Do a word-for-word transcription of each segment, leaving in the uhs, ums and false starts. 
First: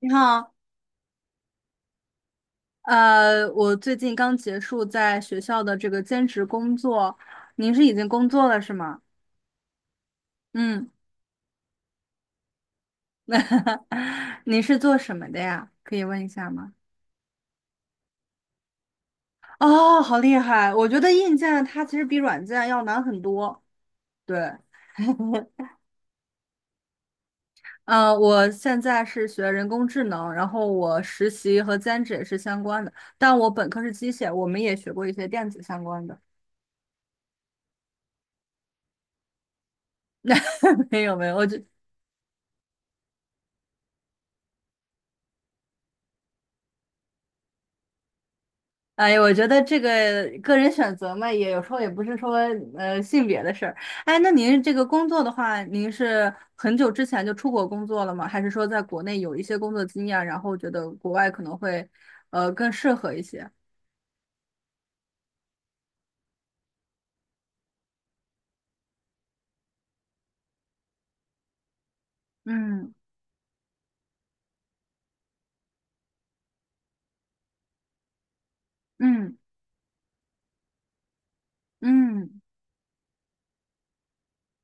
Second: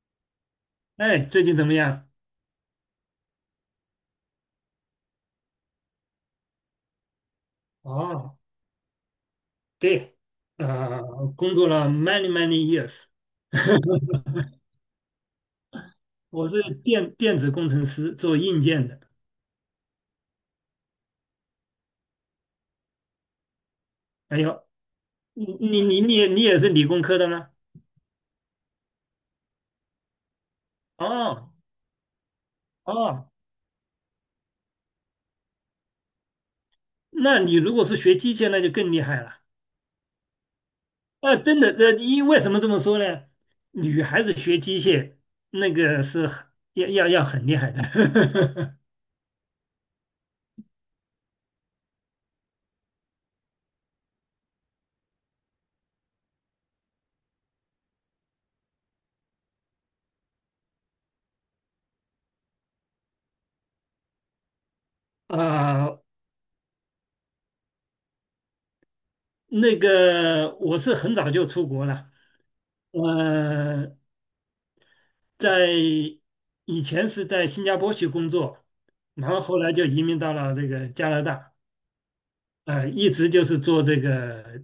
你好，哎，最近怎么样？呃，我最近刚结束在学校的这个兼职工作，您是已经工哦，作了是吗？对，嗯，呃，工作了 many many years，您是做什么的呀？可以问一我下是吗？电电子工程师，做硬件的。哦，好厉害！我觉得硬件它其实比软件要难很多。对，哎呦，你你你你也你也是理工科的吗？呃，我现在是学人工智能，然后我实哦习和兼职也是相关的，哦，但我本科是机械，我们也学过一些电子相关的。那你如果是学机械，那就更厉害了。没有没啊，有，我就真的，呃，因为什么这么说呢？女孩子学机械那个是很要要要很厉害的。哎，我觉得这个个人选择嘛，也有时候也不是说呃性别的事儿。哎，那您这个工作的话，您是很久之前就出国工作了吗？还是说在国内有一些工作经验，然后觉得国外可能会呃更适合一些？啊、那个我是很早就出国了，嗯呃，在以前是在新加坡去工作，然嗯后后来就移民到了这个加拿大，嗯，呃，一直就是做这个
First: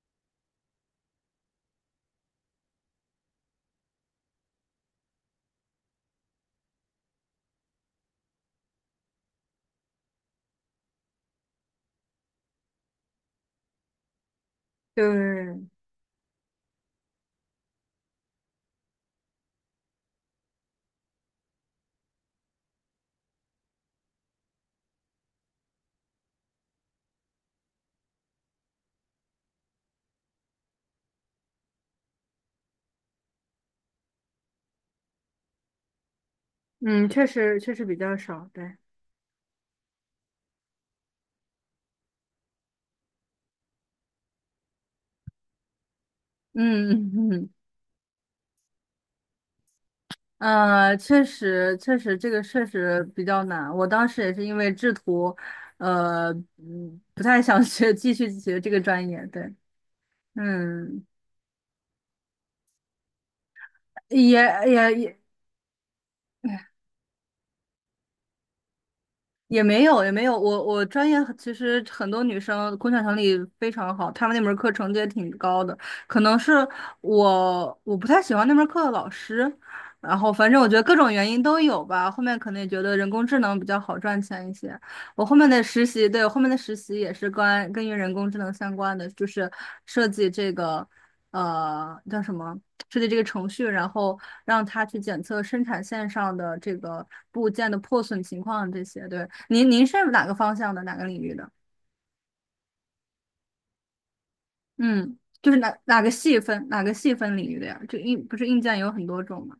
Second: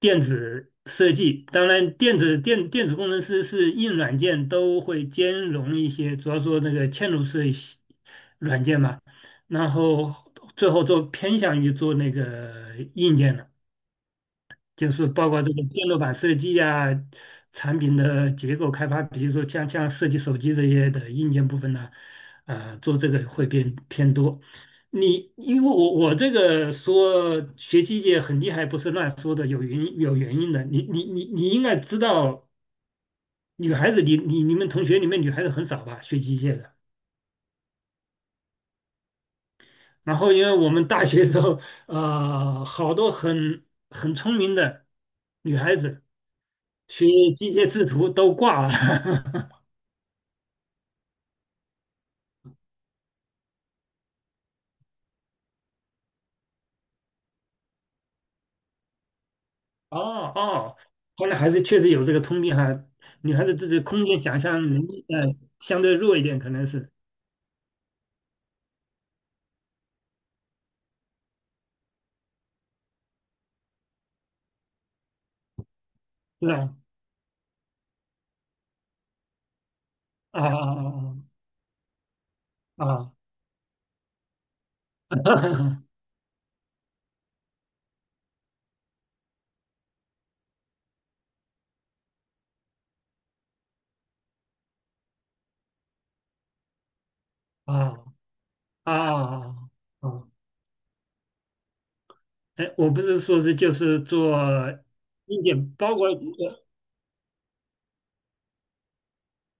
电子设计。当然，电子电电子工程师是硬软件都会兼容一些，主要说那个嵌入式系软件嘛，然后最后做偏向于做那个硬件了。就是包括这个对，电路板设计呀、产品的结构开发，比如说像像设计手机这些的硬件部分呢，呃，做这个会变偏多。你因为我我这个说学机械很厉害，不是乱说的，有原因有原因的。你你你你应该知道，女孩子你你你们同学里面女孩子很少吧，学机械的。嗯，确实确实比较少，对。然后因为我们大学时候，呃，好多很很聪明的女孩子。学嗯嗯机械制图都挂了。呃，确实，确实，这个确实比较难。我当时也是因为制图，呃，嗯，不太想学，继续学这个专业。对，哦哦，嗯，后来还是确实有这个通病哈，女孩子这个空间想也象能也力也，呃相对弱一点，可能是也没有，也没有。我我专业其实很多女生工作能力非常好，她们那门课成绩也挺高的。可能是是吧？我我不太喜欢那门课的老师，然后啊反正我觉得各种原啊因都有吧。后面可能也觉啊得人啊工智能比较好赚钱一些。我后面的啊实习，对，我后面的实习也是关跟于人工智能相关的，就是设计这个呃叫什么，设计这个程序，然后。让他去检测生产线上的这个部件啊的破损情况这啊！些。啊！对，您啊您是啊啊哪个方向的，哪个领域的？哎，我不是说是就是做嗯，硬就是件，哪包哪括个细分哪个细分领域的呀？就硬不是硬件有很多种吗？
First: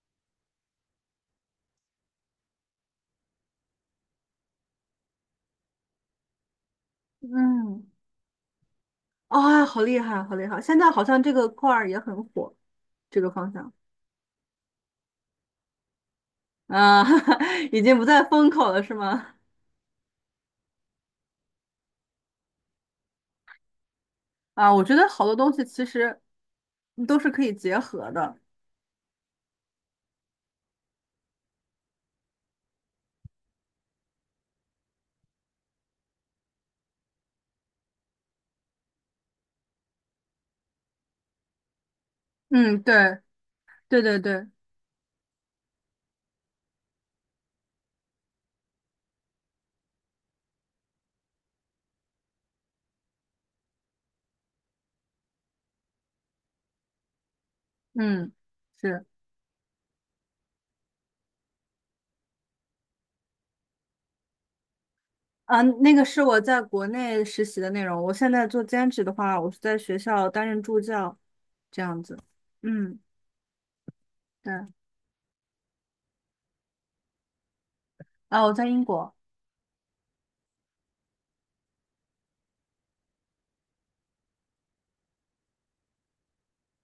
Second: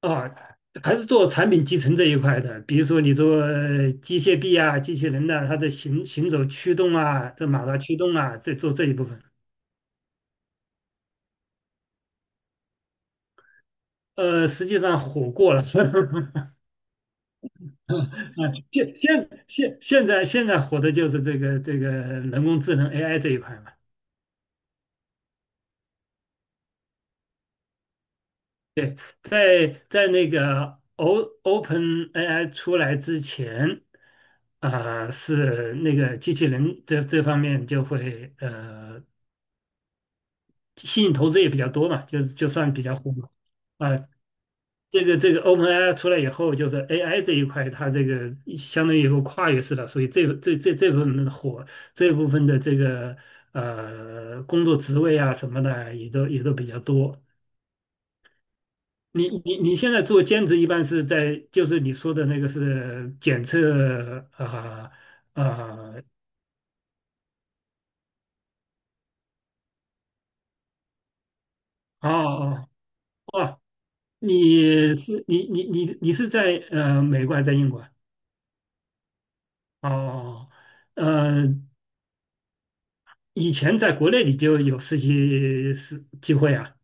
呃啊，还是做产品集成这一块的，比如说你做呃机械臂啊、机器人的、它的行行走驱动啊、这马达嗯，驱动啊，这做这一部分。啊、好厉害，好厉害！现在好像这个块儿也很火，这个方向呃，实际上火过了，啊，已经不在啊风口了，是现吗？现现现在现在火的就是这个这个人工智能 A I 这一块嘛。啊，我觉得好多东西其实都是可以结合的。对，在在那个 O Open A I 出来之前，啊、是那个机器人这这方面就会呃吸引投资也比较多嘛，就就算嗯，比较火对嘛。对啊、对对，这个这个 Open A I 出来以后，就是 A I 这一块，它这个相当于一个跨越式的，所以这这这这部分的火，这部分的这个呃工作职位啊什么的，也都也都比较多。嗯。是。你你你现在做兼职，一般是在就是你说的那个是检测啊啊嗯，呃那呃个是我在国内实习的内容。我现在做兼职的话，我是在学校担任助教，这样呃子。哦嗯，哦哦，对。你是你你你你是在呃美国还是在英国啊啊，我在英国。哦。哦哦呃，以前在国内你就有实习实机会啊？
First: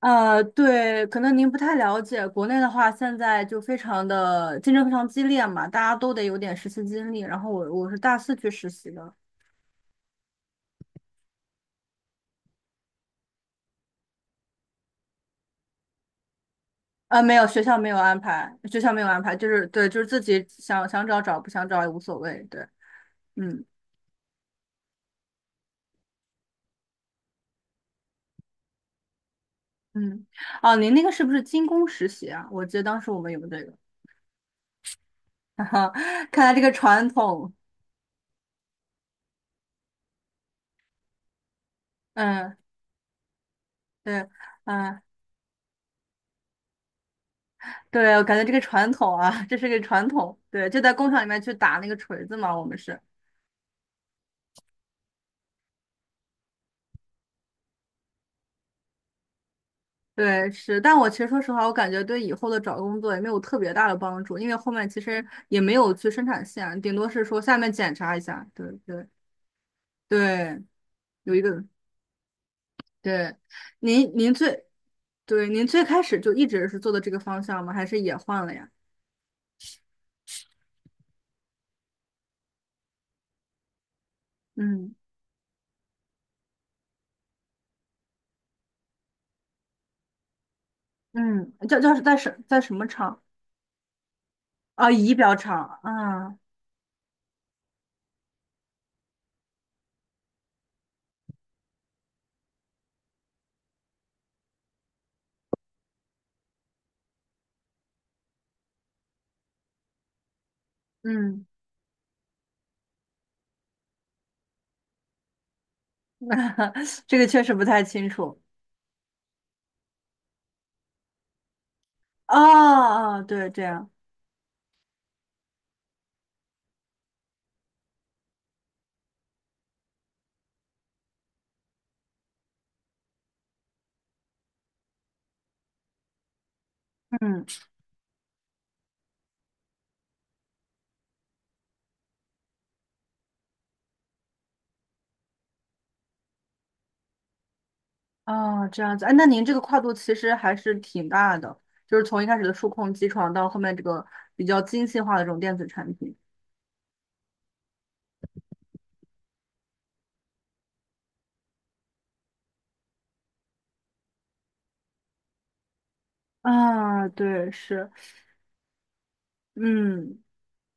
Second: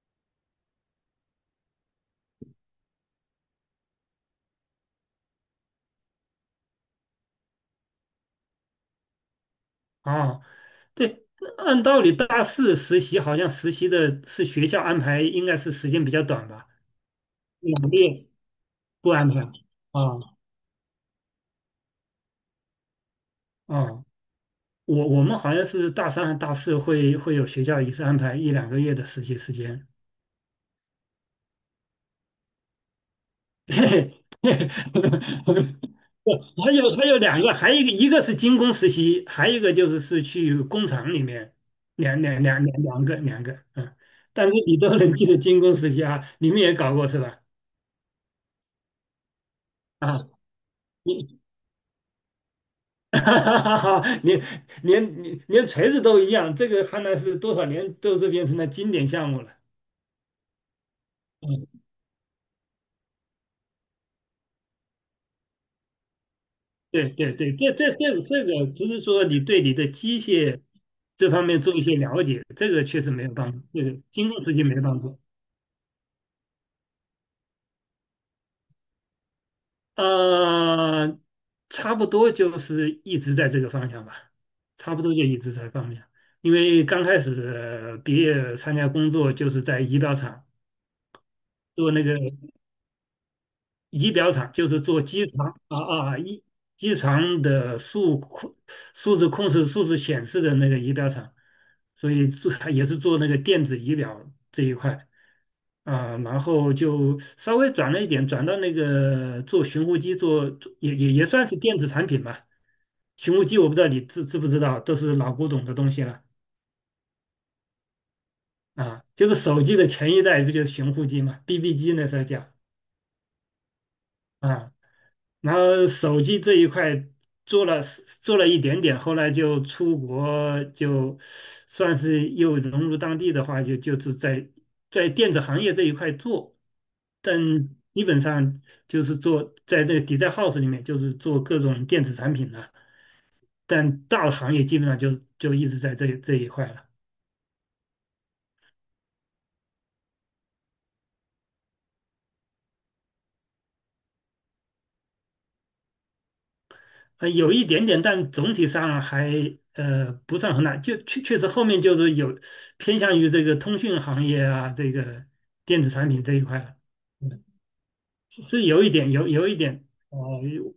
呃，对，可能您不太了解，国内的话，现在就非常的竞争非常激烈嘛，大家都得有点实习经历。然后我我是大四去实习的，啊，对，那按道理大四实习好像实习的是学校安排，应该是时间比较短吧？呃，没有，学校两个没有安月排，学校没有不安安排，排就是对，就啊是自己想想找找，不想找也无所谓。对，嗯啊，我我们好像是大三和大四会会有学校一次安排一两个月的实习时间 嗯。哦，您那个是不是金工实习啊？我记得当时我们有这 个。对，对 不 看来这还个有还传有两个，统，还有一个一个是精工实习，还有一个就是是去工厂里面，两两嗯，两两两个两个，嗯，对，但是你都嗯，能记得精工实习啊，你们也搞过是吧？对，我感觉这个传统啊，这是个传啊，统，对，就在工厂里你 面去打那个锤子嘛，我们是，哈哈哈 连连连锤子都一样，这个看来是多少年都是变成了经典项目了。对，是，但我其实说实话，我嗯感觉对以后的找工作也没有特别大的帮助，因为后面其实也没有去生产线，顶多对是对说对，下这面这检查一这这下，对个只是对说你对你的机械对，这有一方面个，做一些了解，这个确实没有对，帮助，这个您经您过实际最，没帮助。对，您最开始就一直是做的这个方向吗？还是也换了呀？呃，差不多就是一直在这个方向吧，嗯差不多就一直在方向。因为刚开始毕业参加工作就是在仪表厂嗯，叫做叫那个。在什在什么厂？仪表厂就是啊，做仪机表床厂，啊啊嗯一机床的数控数字控制、数字显示的那个仪表厂，所以做也是做那个电子仪表这一块啊，然后就稍微转了一点，转到那个做寻呼机做，做也也也算嗯，是电子产品吧。寻呼机我不知道你知知不知道，都是老古董的东西了 这个确实不太清楚。啊，就是手机的前一代不就是寻呼机嘛，B B 机那时候哦叫哦，对，这样，啊。然后手机这一块做了做了一点点，后来就出国，就算是又融入当地的话，就就是在在电子行业这一块做，但嗯，基本上就是做在这个 d e house 里面，就是做各种电子产品了，但大的行业基本上就就一直在这这一块了。哦，这样子，哎，那您这个跨度其实还是挺大的，就是从一开始的数控机床到后面这个比较精细化的这种电子产品。呃，有一点点，但总体上还呃不算很大。就确确实后面就是有偏向于这个通讯行业啊，这个电子产品这一块了。啊，嗯，对，是，是是有一点，有有一点，呃，嗯，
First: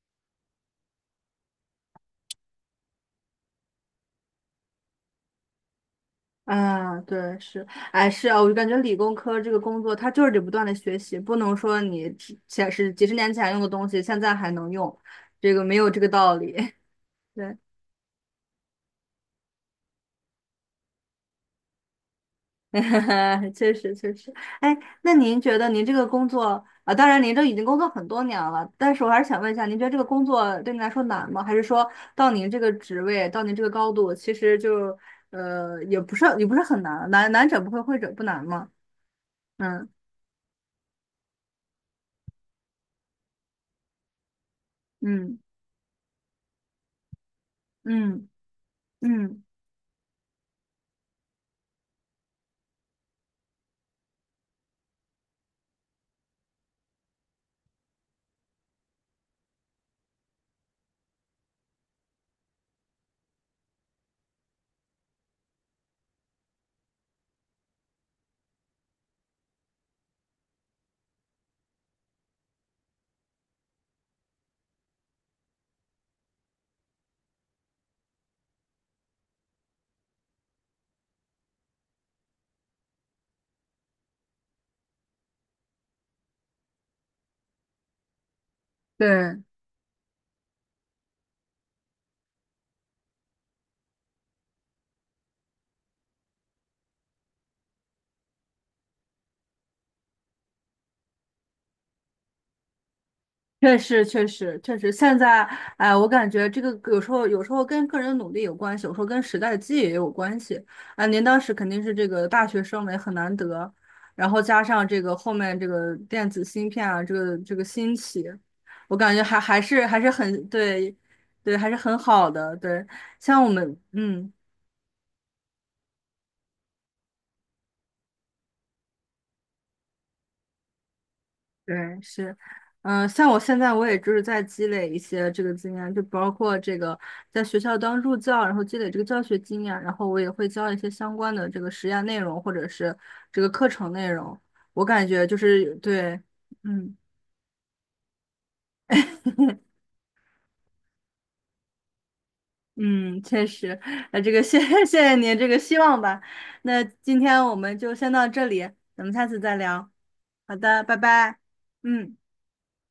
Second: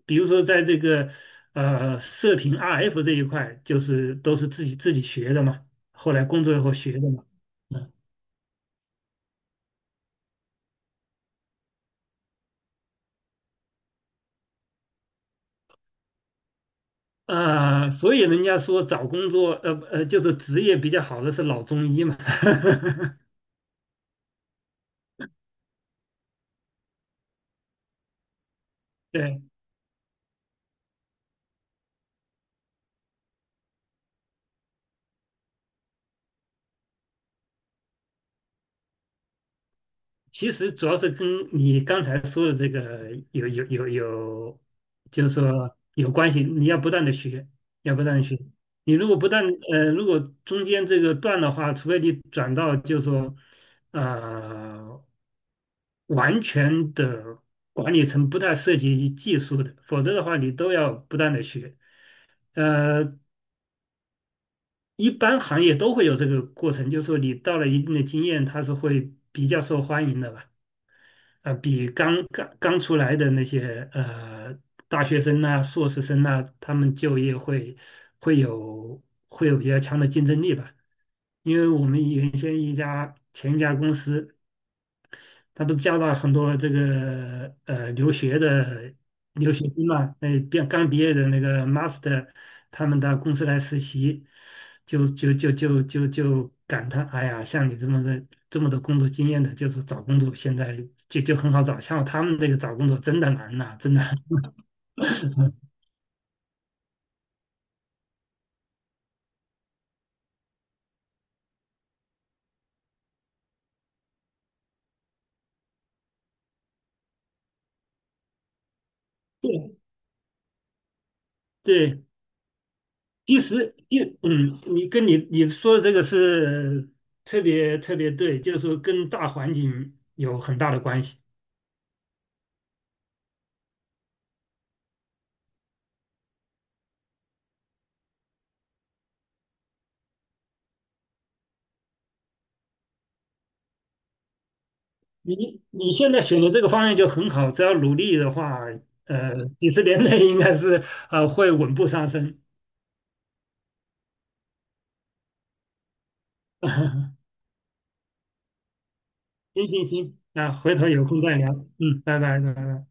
比如说在这个呃射频 R F 这一块，就是都是自己自己学的嘛，后来工作以后学啊，的嘛。对，是，嗯，哎，是啊，我就感觉理工科这个工作，它就是得不断的学习，不能说你之前是几十年前用的东西，现在还能用，这个没有这个道理。对。呃，所以人家说找工作，呃呃，就是职业比较好的是老中医嘛。确实确实，哎，那您觉得您这个工作啊，当然您都已经工作很多年了，但是我还是对想问一下，您觉得这个工作对您来说难吗？还是说到您这个职位，到您这个高度，其实就呃也不是也不是很难，难难者不会，会者不难嘛。嗯其实主要是跟你刚才说的这个有有有有，就是嗯说有关系。你要不断的学，要不断的嗯学。你如果不嗯，断呃，如果中间这个断的话，除非你转到就是说，呃，完全的管理层不太涉及技术的，否则的话你都要不断的学。呃，一般行业都会有这个过程，就是说你到了一定的经验，它是会比较受欢迎的吧。呃，比刚刚刚出来的那些呃大学生呐、硕士生呐、他们就业会会有会有比较强的竞争力吧。因为我们原先一家前一家公司，他都加了很多这个呃留学的对，留学生嘛，那毕刚毕业的那个 master，他们到公司来实习，就就就就就就感叹，哎呀，像你这么的这么多工作经验的，就是找工作现在就就很好找，像他们那个找工作真的难呐、确真的。实，确 实，确实，现在，哎，我感觉这个有时候，有时候跟个人努力有关系，有时候跟时代机遇也有关系。啊、您当时肯定是这个大学生嘛，也很难得，然后加上这个后面这个电子芯片啊，这个这个兴起，我感觉还还对是还是很对，对，还是很对，好的。对，其像我实们，一嗯。嗯，你跟你你说的这个是特别特别对，就是说跟大环境有很大的关系。对，是，嗯、像我现在我也就是在积累一些这个经验，就包括这个在学校当助教，然后积累这个教学经验，然后我也会教一些相关的这个实验内容或者是这个课程内容。我感觉就你是你现对，在选的这个方向嗯 就很好，只要努力的话，呃，几 十年内应该是呃会稳步上升。嗯，确实，那这个谢 谢谢您这个希望吧。那今 天我们就先到这里，咱们下次再行行聊。行，那好回的，头拜有空再拜。聊。嗯，嗯。拜拜拜拜。